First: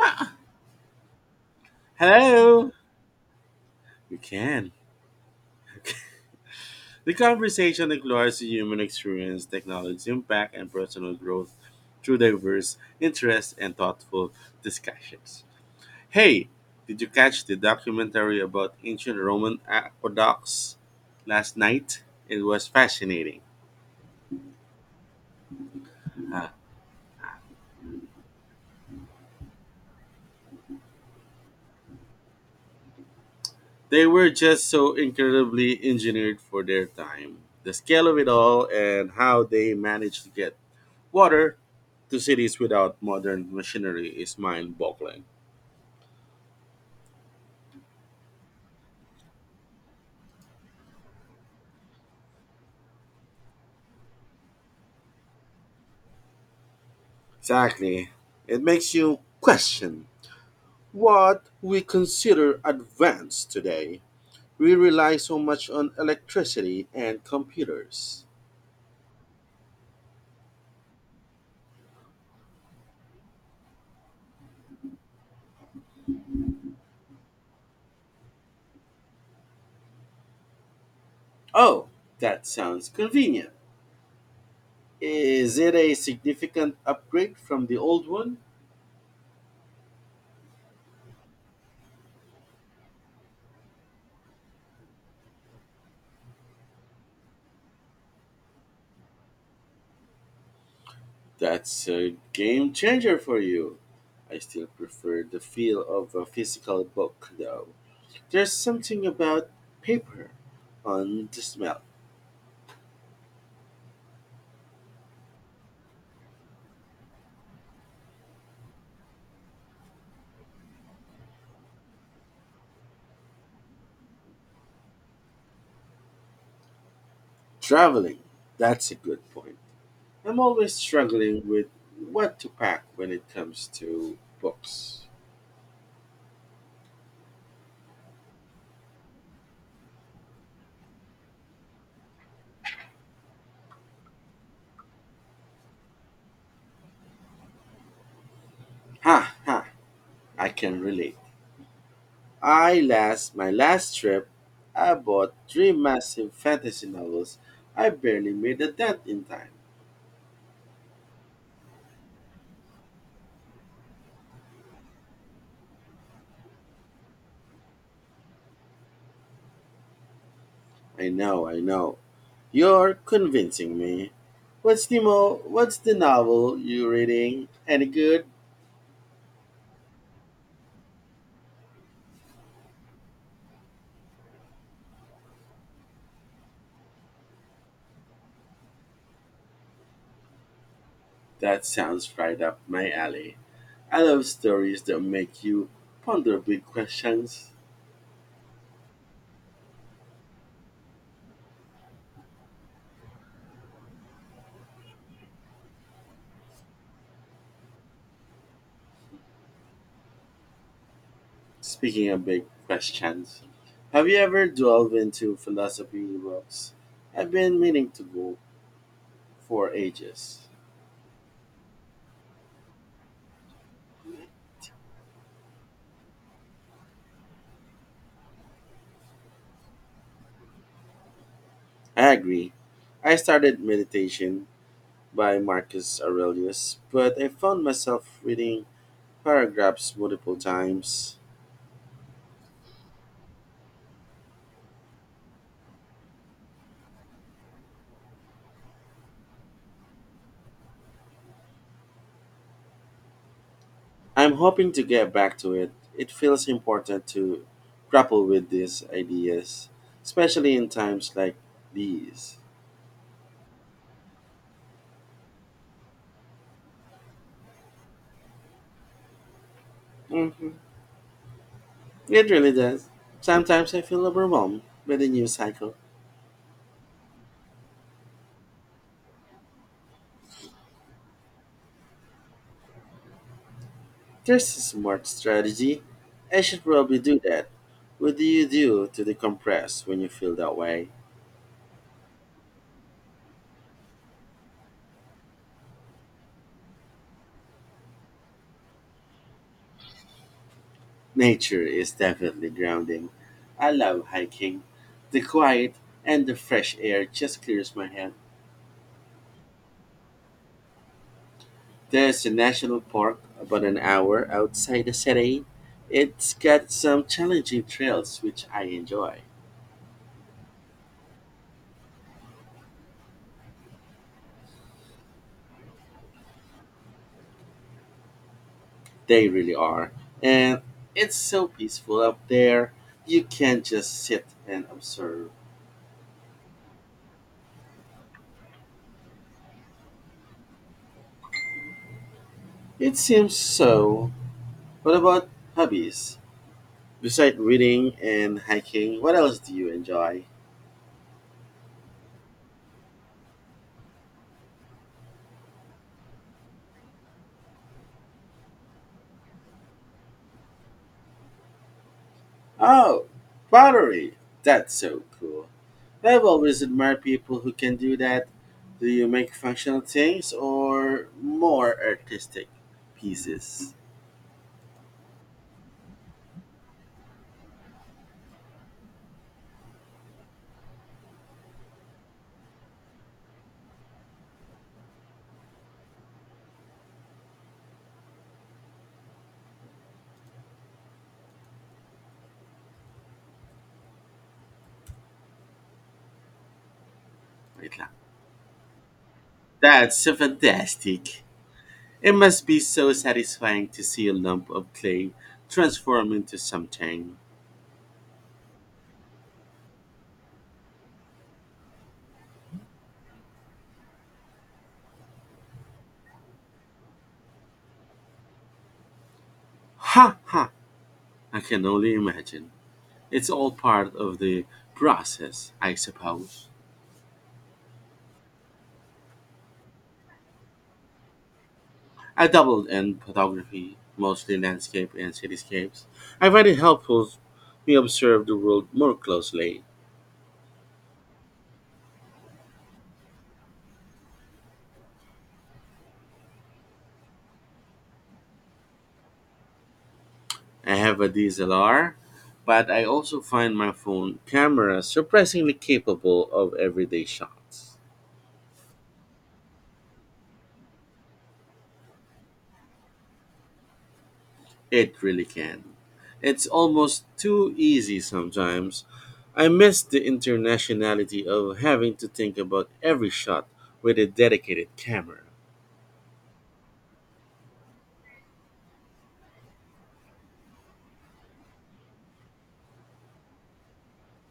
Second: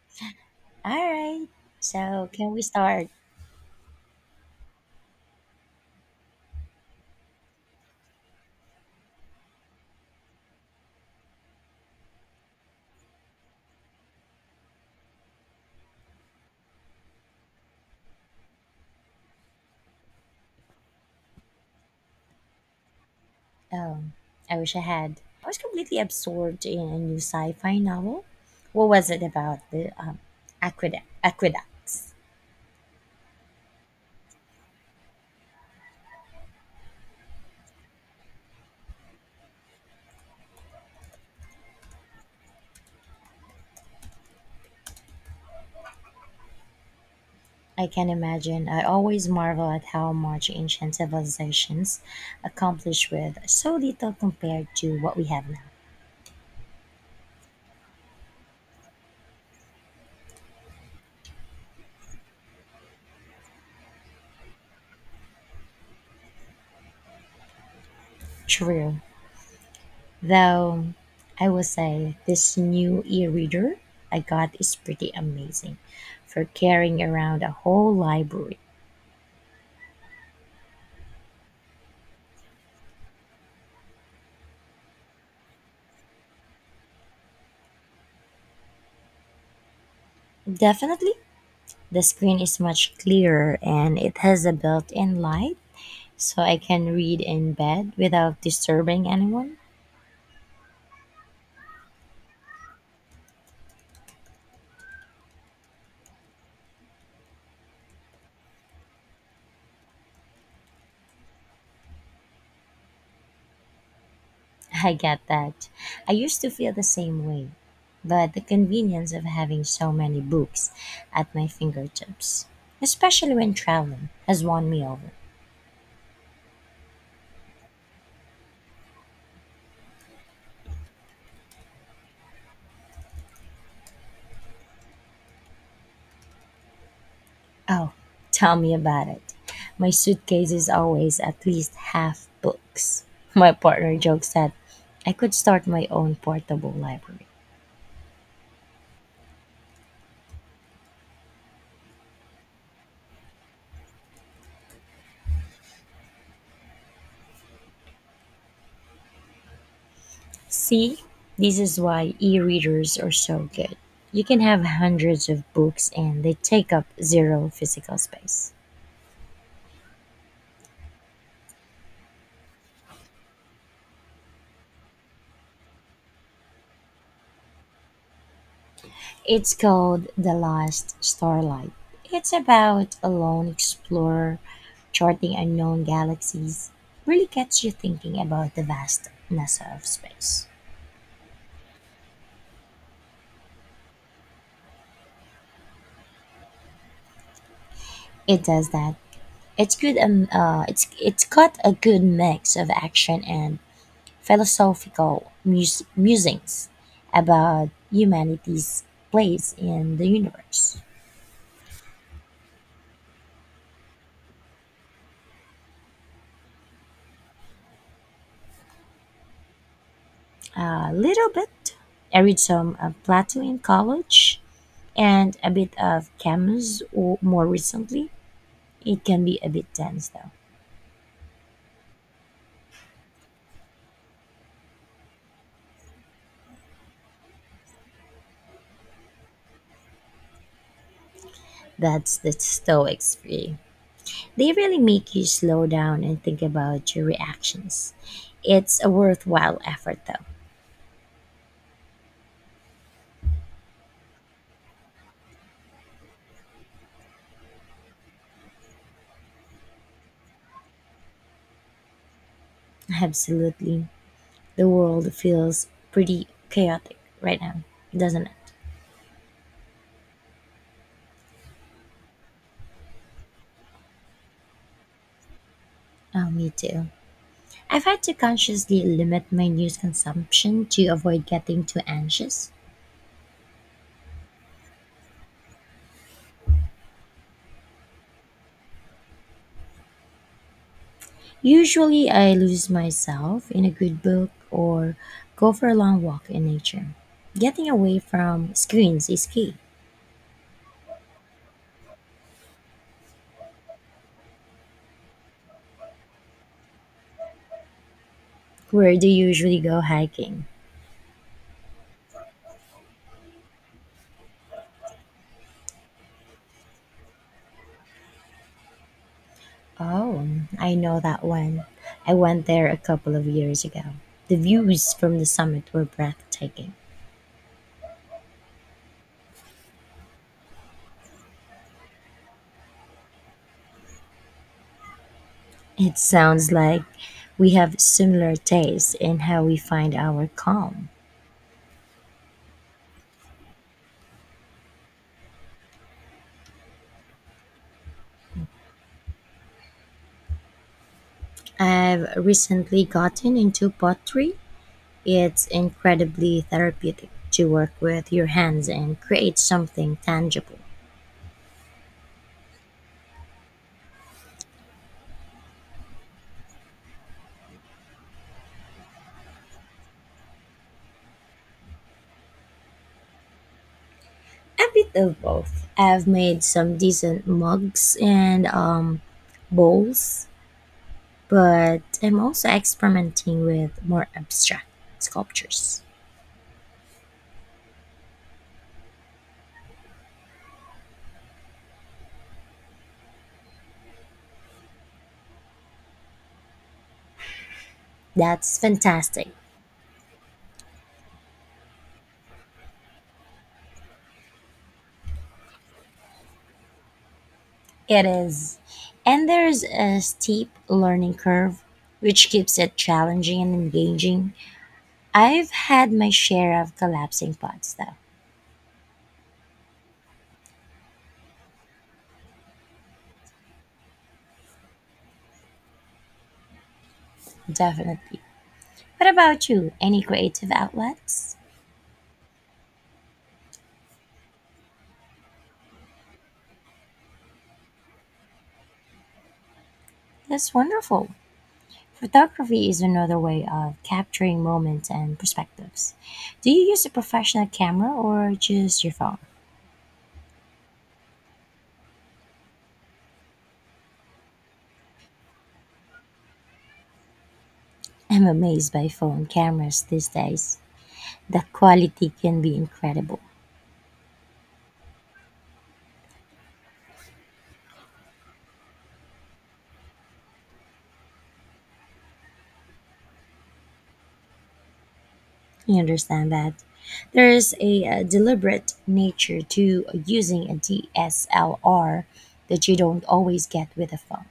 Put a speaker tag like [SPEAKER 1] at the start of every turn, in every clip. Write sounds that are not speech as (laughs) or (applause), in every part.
[SPEAKER 1] Ah,
[SPEAKER 2] All right. So, can we
[SPEAKER 1] hello.
[SPEAKER 2] start?
[SPEAKER 1] You can. The conversation explores the human experience, technology impact, and personal growth through diverse interests and thoughtful discussions. Hey, did you catch the documentary about ancient Roman aqueducts last night? It was fascinating.
[SPEAKER 2] Um, I wish I had. I was completely
[SPEAKER 1] Ah,
[SPEAKER 2] absorbed in a new sci-fi novel. What was it about? The aqueducts.
[SPEAKER 1] they were just so incredibly engineered for their time. The scale of it all and how they managed to get water to cities without modern machinery is mind boggling.
[SPEAKER 2] I can imagine. I always marvel at how much ancient civilizations accomplished with so little compared to what we have now.
[SPEAKER 1] Exactly. It makes you question what we consider advanced today. We rely so much on electricity and computers.
[SPEAKER 2] True. Though, I will say this new e-reader I got is pretty amazing for carrying around a whole library.
[SPEAKER 1] Oh, that sounds convenient. Is it a significant upgrade from the old one?
[SPEAKER 2] Definitely. The screen is much clearer and it has a built-in light so I can read in bed without disturbing anyone.
[SPEAKER 1] That's a game changer for you. I still prefer the feel of a physical book, though. There's something about paper on the smell.
[SPEAKER 2] (laughs) I get that. I used to feel the same way, but the convenience of having so many books at my fingertips, especially when traveling, has won me over.
[SPEAKER 1] Traveling, that's a good point. I'm always struggling with what to pack when it comes to books.
[SPEAKER 2] Oh, (laughs) tell me about it. My suitcase is always at least half books. (laughs) My partner jokes that I could start my own portable library.
[SPEAKER 1] Ha ha, I can relate. I last My last trip, I bought three massive fantasy novels. I barely made a dent in time.
[SPEAKER 2] See, this is why e-readers are so good. You can have hundreds of books and they take up zero physical space.
[SPEAKER 1] I know, I know. You're convincing me. What's what's the novel you reading? Any good?
[SPEAKER 2] It's called The Last Starlight. It's about a lone explorer charting unknown galaxies. Really gets you thinking about the vastness of space.
[SPEAKER 1] That sounds right up my alley. I love stories that make you ponder big questions.
[SPEAKER 2] It does that. It's good. It's got a good mix of action and musings about humanity's place in the universe.
[SPEAKER 1] Speaking of big questions, have you ever delved into philosophy books? I've been meaning to go for ages.
[SPEAKER 2] A little bit. I read some of Plato in college and a bit of Camus or more recently. It can be a bit tense though.
[SPEAKER 1] I agree. I started Meditation by Marcus Aurelius, but I found myself reading paragraphs multiple times.
[SPEAKER 2] That's the Stoics for you. They really make you slow down and think about your reactions. It's a worthwhile effort though.
[SPEAKER 1] I'm hoping to get back to it. It feels important to grapple with these ideas, especially in times like these.
[SPEAKER 2] Absolutely. The world feels pretty chaotic right now, doesn't it?
[SPEAKER 1] Hmm. It really does. Sometimes I feel overwhelmed by the news cycle.
[SPEAKER 2] Oh, me too. I've had to consciously limit my news consumption to avoid getting too anxious.
[SPEAKER 1] There's a smart strategy. I should probably do that. What do you do to decompress when you feel that way?
[SPEAKER 2] Usually, I lose myself in a good book or go for a long walk in nature. Getting away from screens is key.
[SPEAKER 1] Nature is definitely grounding. I love hiking. The quiet and the fresh air just clears my head.
[SPEAKER 2] Where do you usually go hiking?
[SPEAKER 1] There's a national park about an hour outside the city. It's got some challenging trails which I enjoy.
[SPEAKER 2] Oh, I know that one. I went there a couple of years ago. The views from the summit were breathtaking.
[SPEAKER 1] They really are. And it's so peaceful up there. You can just sit and observe.
[SPEAKER 2] It sounds like we have similar tastes in how we find our calm.
[SPEAKER 1] It seems so. What about hobbies? Besides reading and hiking, what else do you enjoy?
[SPEAKER 2] I've recently gotten into pottery. It's incredibly therapeutic to work with your hands and create something tangible.
[SPEAKER 1] Oh, pottery. That's so cool. I've always admired people who can do that. Do you make functional things or more artistic pieces?
[SPEAKER 2] A bit of both. I've made some decent mugs and bowls, but I'm also experimenting with more abstract sculptures.
[SPEAKER 1] Wait lang.
[SPEAKER 2] That's fantastic.
[SPEAKER 1] That's so fantastic. It must be so satisfying to see a lump of clay transform into something.
[SPEAKER 2] It is. And there's a steep learning curve, which keeps it challenging and engaging. I've had my share of collapsing pods, though,
[SPEAKER 1] Ha ha! I can only imagine. It's all part of the process, I suppose.
[SPEAKER 2] definitely. What about you? Any creative outlets?
[SPEAKER 1] I dabbled in photography, mostly landscape and cityscapes. I find it helpful me observe the world more closely.
[SPEAKER 2] That's wonderful. Photography is another way of capturing moments and perspectives. Do you use a professional camera or just your phone?
[SPEAKER 1] I have a DSLR, but I also find my phone camera surprisingly capable of everyday shots.
[SPEAKER 2] I'm amazed by phone cameras these days. The quality can be incredible.
[SPEAKER 1] It really can. It's almost too easy sometimes. I miss the internationality of having to think about every shot with a dedicated camera.
[SPEAKER 2] You understand that? There is a, deliberate nature to using a DSLR that you don't always get with a phone.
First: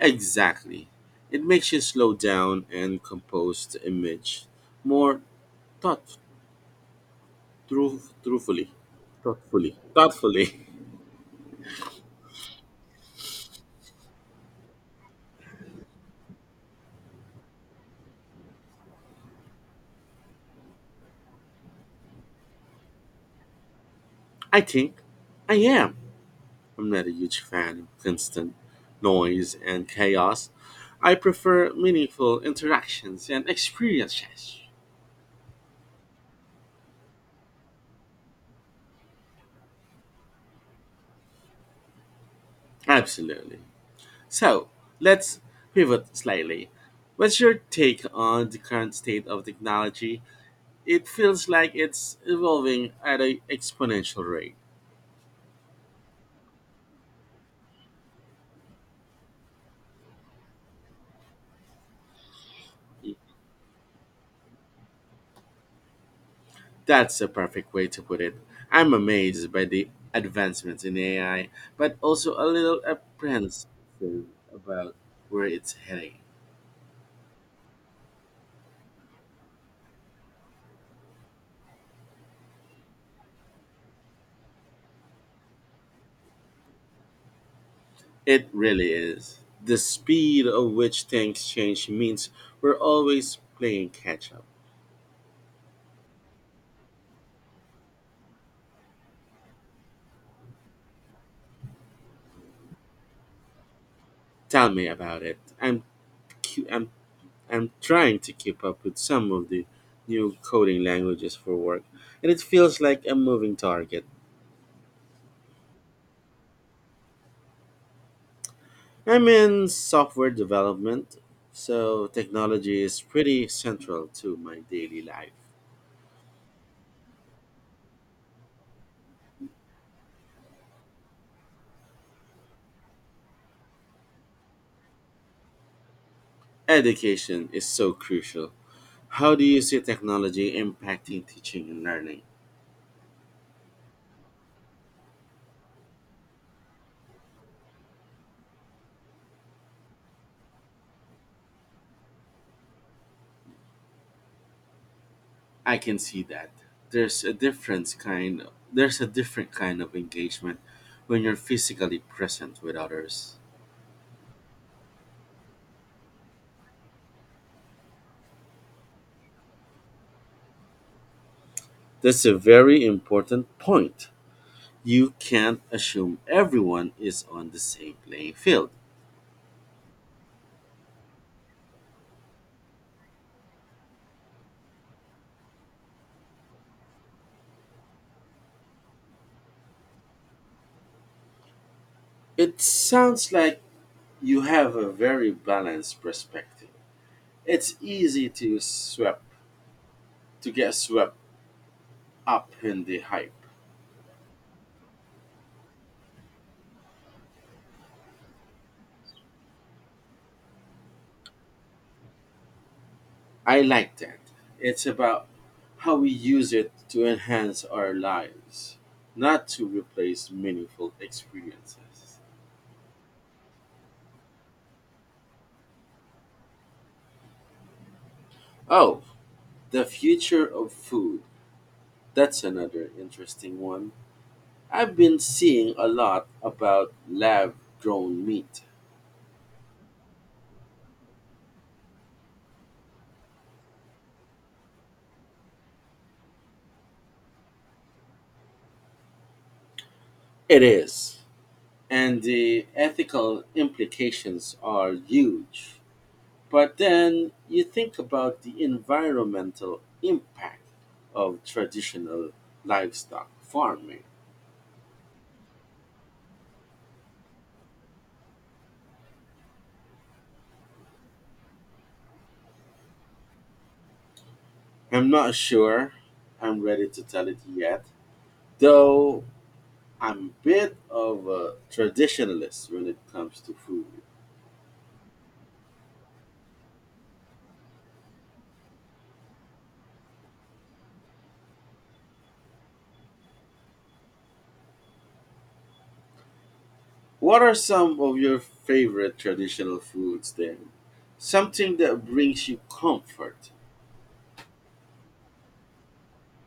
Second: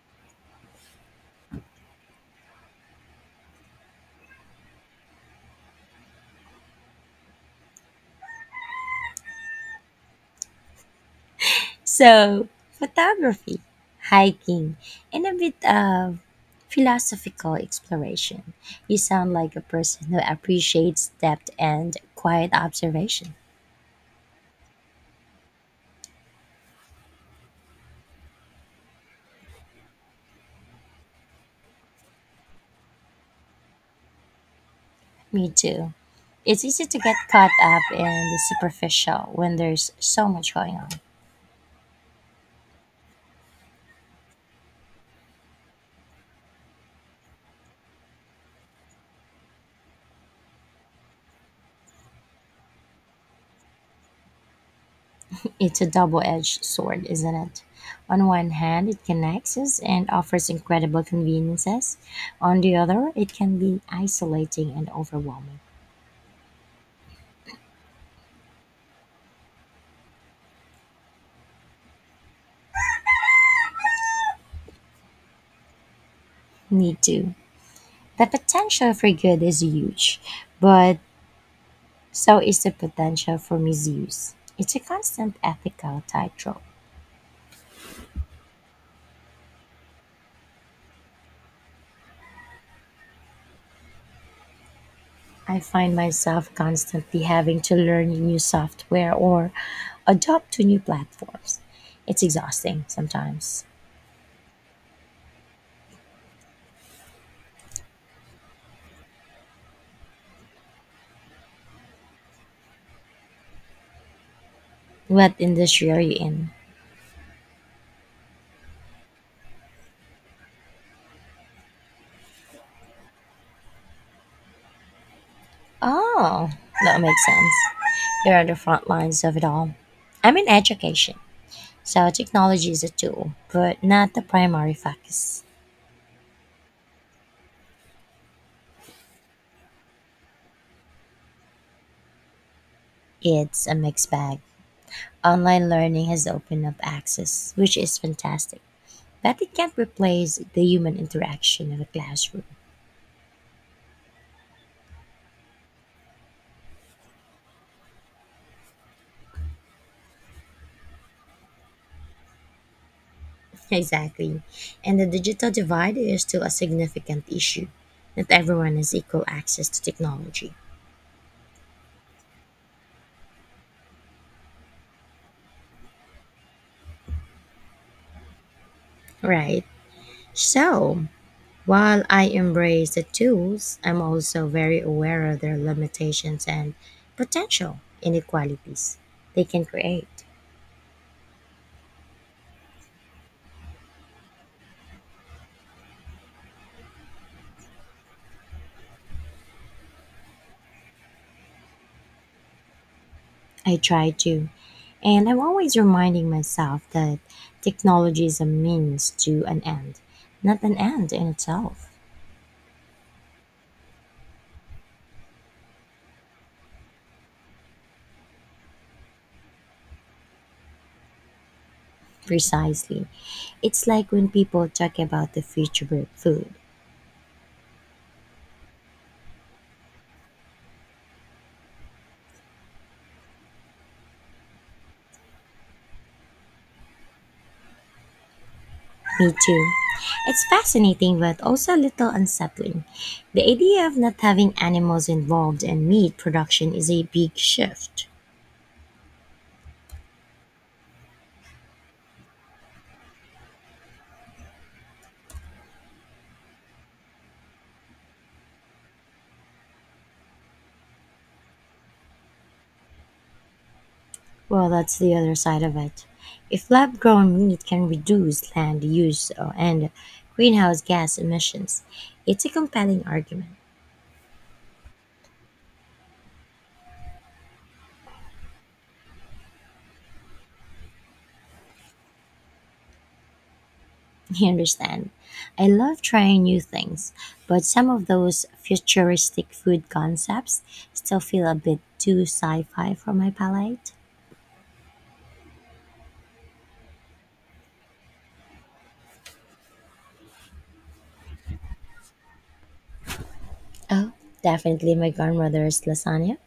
[SPEAKER 1] Exactly. It makes you slow down and compose the image more thought through truthfully. Thoughtfully. Thoughtfully.
[SPEAKER 2] So, photography, hiking, and a bit of philosophical exploration. You sound like a person who appreciates depth and quiet observation.
[SPEAKER 1] (laughs) I think I am. I'm not a huge fan of constant noise and chaos. I prefer meaningful interactions and experiences.
[SPEAKER 2] Me too. It's easy to get caught up in the superficial when there's so much going on. (laughs)
[SPEAKER 1] Absolutely. So let's pivot slightly. What's your take on the current state of technology? It feels like it's evolving at an exponential rate.
[SPEAKER 2] It's a double edged sword, isn't it? On one hand, it connects us and offers incredible conveniences. On the other, it can be isolating and overwhelming.
[SPEAKER 1] That's a perfect way to put it. I'm amazed by the advancements in AI, but also a little apprehensive about where it's heading.
[SPEAKER 2] Me too. The potential for good is huge, but so is the potential for misuse. It's a constant ethical tightrope.
[SPEAKER 1] It really is. The speed of which things change means we're always playing catch up.
[SPEAKER 2] I find myself constantly having to learn new software or adopt to new platforms. It's exhausting sometimes.
[SPEAKER 1] Tell me about it. I'm cu- I'm trying to keep up with some of the new coding languages for work, and it feels like a moving target.
[SPEAKER 2] What industry are you in?
[SPEAKER 1] I'm in software development, so technology is pretty central to my daily life.
[SPEAKER 2] Oh, that makes sense. You're on the front lines of it all. I'm in education, so technology is a tool, but not the primary focus.
[SPEAKER 1] Education is so crucial. How do you see technology impacting teaching and learning?
[SPEAKER 2] It's a mixed bag. Online learning has opened up access, which is fantastic, but it can't replace the human interaction in a classroom. (laughs)
[SPEAKER 1] I can see that. There's a different kind there's a different kind of engagement when you're physically present with others.
[SPEAKER 2] Exactly. And the digital divide is still a significant issue. Not everyone has equal access to technology.
[SPEAKER 1] That's a very important point. You can't assume everyone is on the same playing field.
[SPEAKER 2] Right. So, while I embrace the tools, I'm also very aware of their limitations and potential inequalities they can create.
[SPEAKER 1] It sounds like you have a very balanced perspective. It's easy to get swept up in the hype.
[SPEAKER 2] I try to. And I'm always reminding myself that technology is a means to an end, not an end in itself.
[SPEAKER 1] I like that. It's about how we use it to enhance our lives, not to replace meaningful experiences.
[SPEAKER 2] Precisely. It's like when people talk about the future of food.
[SPEAKER 1] Oh, the future of food. That's another interesting one. I've been seeing a lot about lab grown meat.
[SPEAKER 2] Me too. It's fascinating but also a little unsettling. The idea of not having animals involved in meat production is a big shift.
[SPEAKER 1] It is. And the ethical implications are huge. But then you think about the environmental impact of traditional livestock farming.
[SPEAKER 2] Well, that's the other side of it. If lab grown meat can reduce land use and greenhouse gas emissions, it's a compelling argument.
[SPEAKER 1] I'm not sure I'm ready to tell it yet, though I'm a bit of a traditionalist when it comes to food.
[SPEAKER 2] (laughs) You understand? I love trying new things, but some of those futuristic food concepts still feel a bit too sci fi for my palate.
[SPEAKER 1] What are some of your favorite traditional foods then? Something that brings you comfort.
[SPEAKER 2] Oh, definitely my grandmother's lasagna.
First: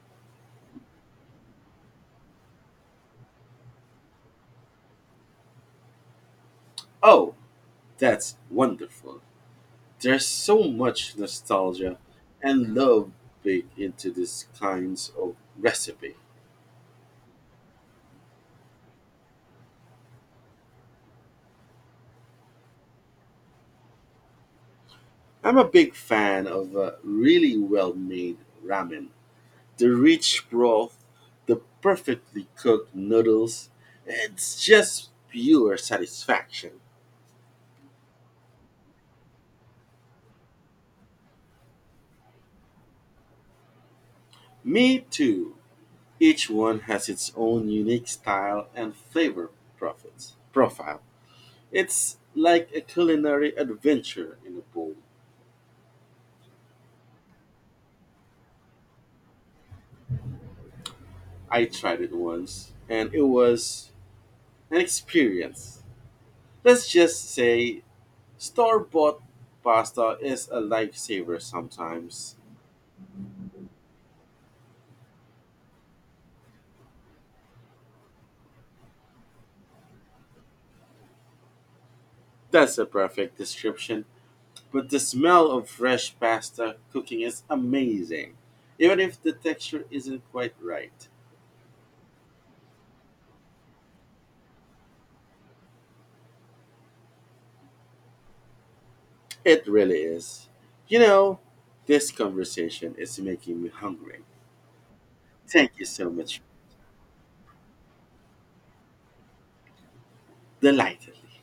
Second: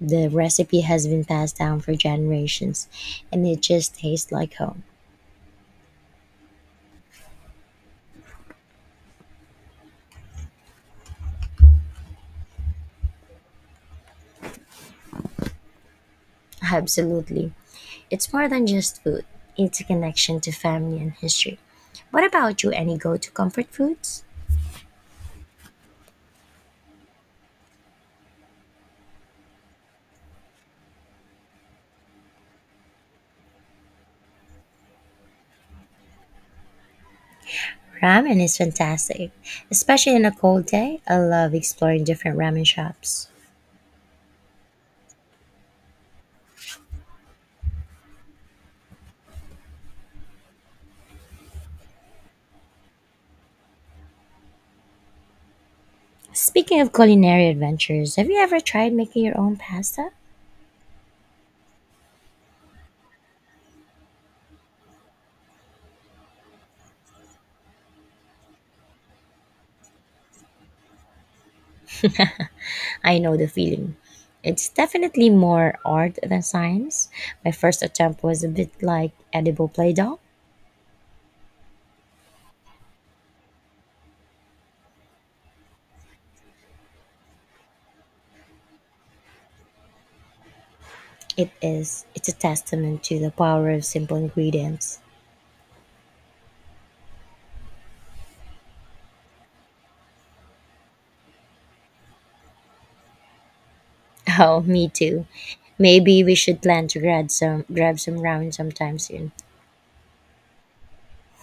[SPEAKER 2] The recipe has been passed down for generations, and it just tastes like home.
[SPEAKER 1] Oh, that's wonderful. There's so much nostalgia and love baked into these kinds of recipe.
[SPEAKER 2] Absolutely. It's more than just food, it's a connection to family and history. What about you? Any go to comfort foods?
[SPEAKER 1] I'm a big fan of a really well-made ramen. The rich broth, the perfectly cooked noodles, it's just pure satisfaction.
[SPEAKER 2] Ramen is fantastic, especially on a cold day. I love exploring different ramen shops.
[SPEAKER 1] Me too. Each one has its own unique style and flavor profile. It's like a culinary adventure in a bowl.
[SPEAKER 2] Speaking of culinary adventures, have you ever tried making your own pasta?
[SPEAKER 1] I tried it once and it was an experience. Let's just say store bought pasta is a lifesaver sometimes.
[SPEAKER 2] I know the feeling. It's definitely more art than science. My first attempt was a bit like edible Play Doh.
[SPEAKER 1] That's a perfect description. But the smell of fresh pasta cooking is amazing, even if the texture isn't quite right.
[SPEAKER 2] It is. It's a testament to the power of simple ingredients.
[SPEAKER 1] It really is. You know, this conversation is making me hungry.
[SPEAKER 2] Oh, me too.
[SPEAKER 1] Thank you so
[SPEAKER 2] Maybe we
[SPEAKER 1] much.
[SPEAKER 2] should plan to grab some ramen sometime soon.
[SPEAKER 1] Delightedly.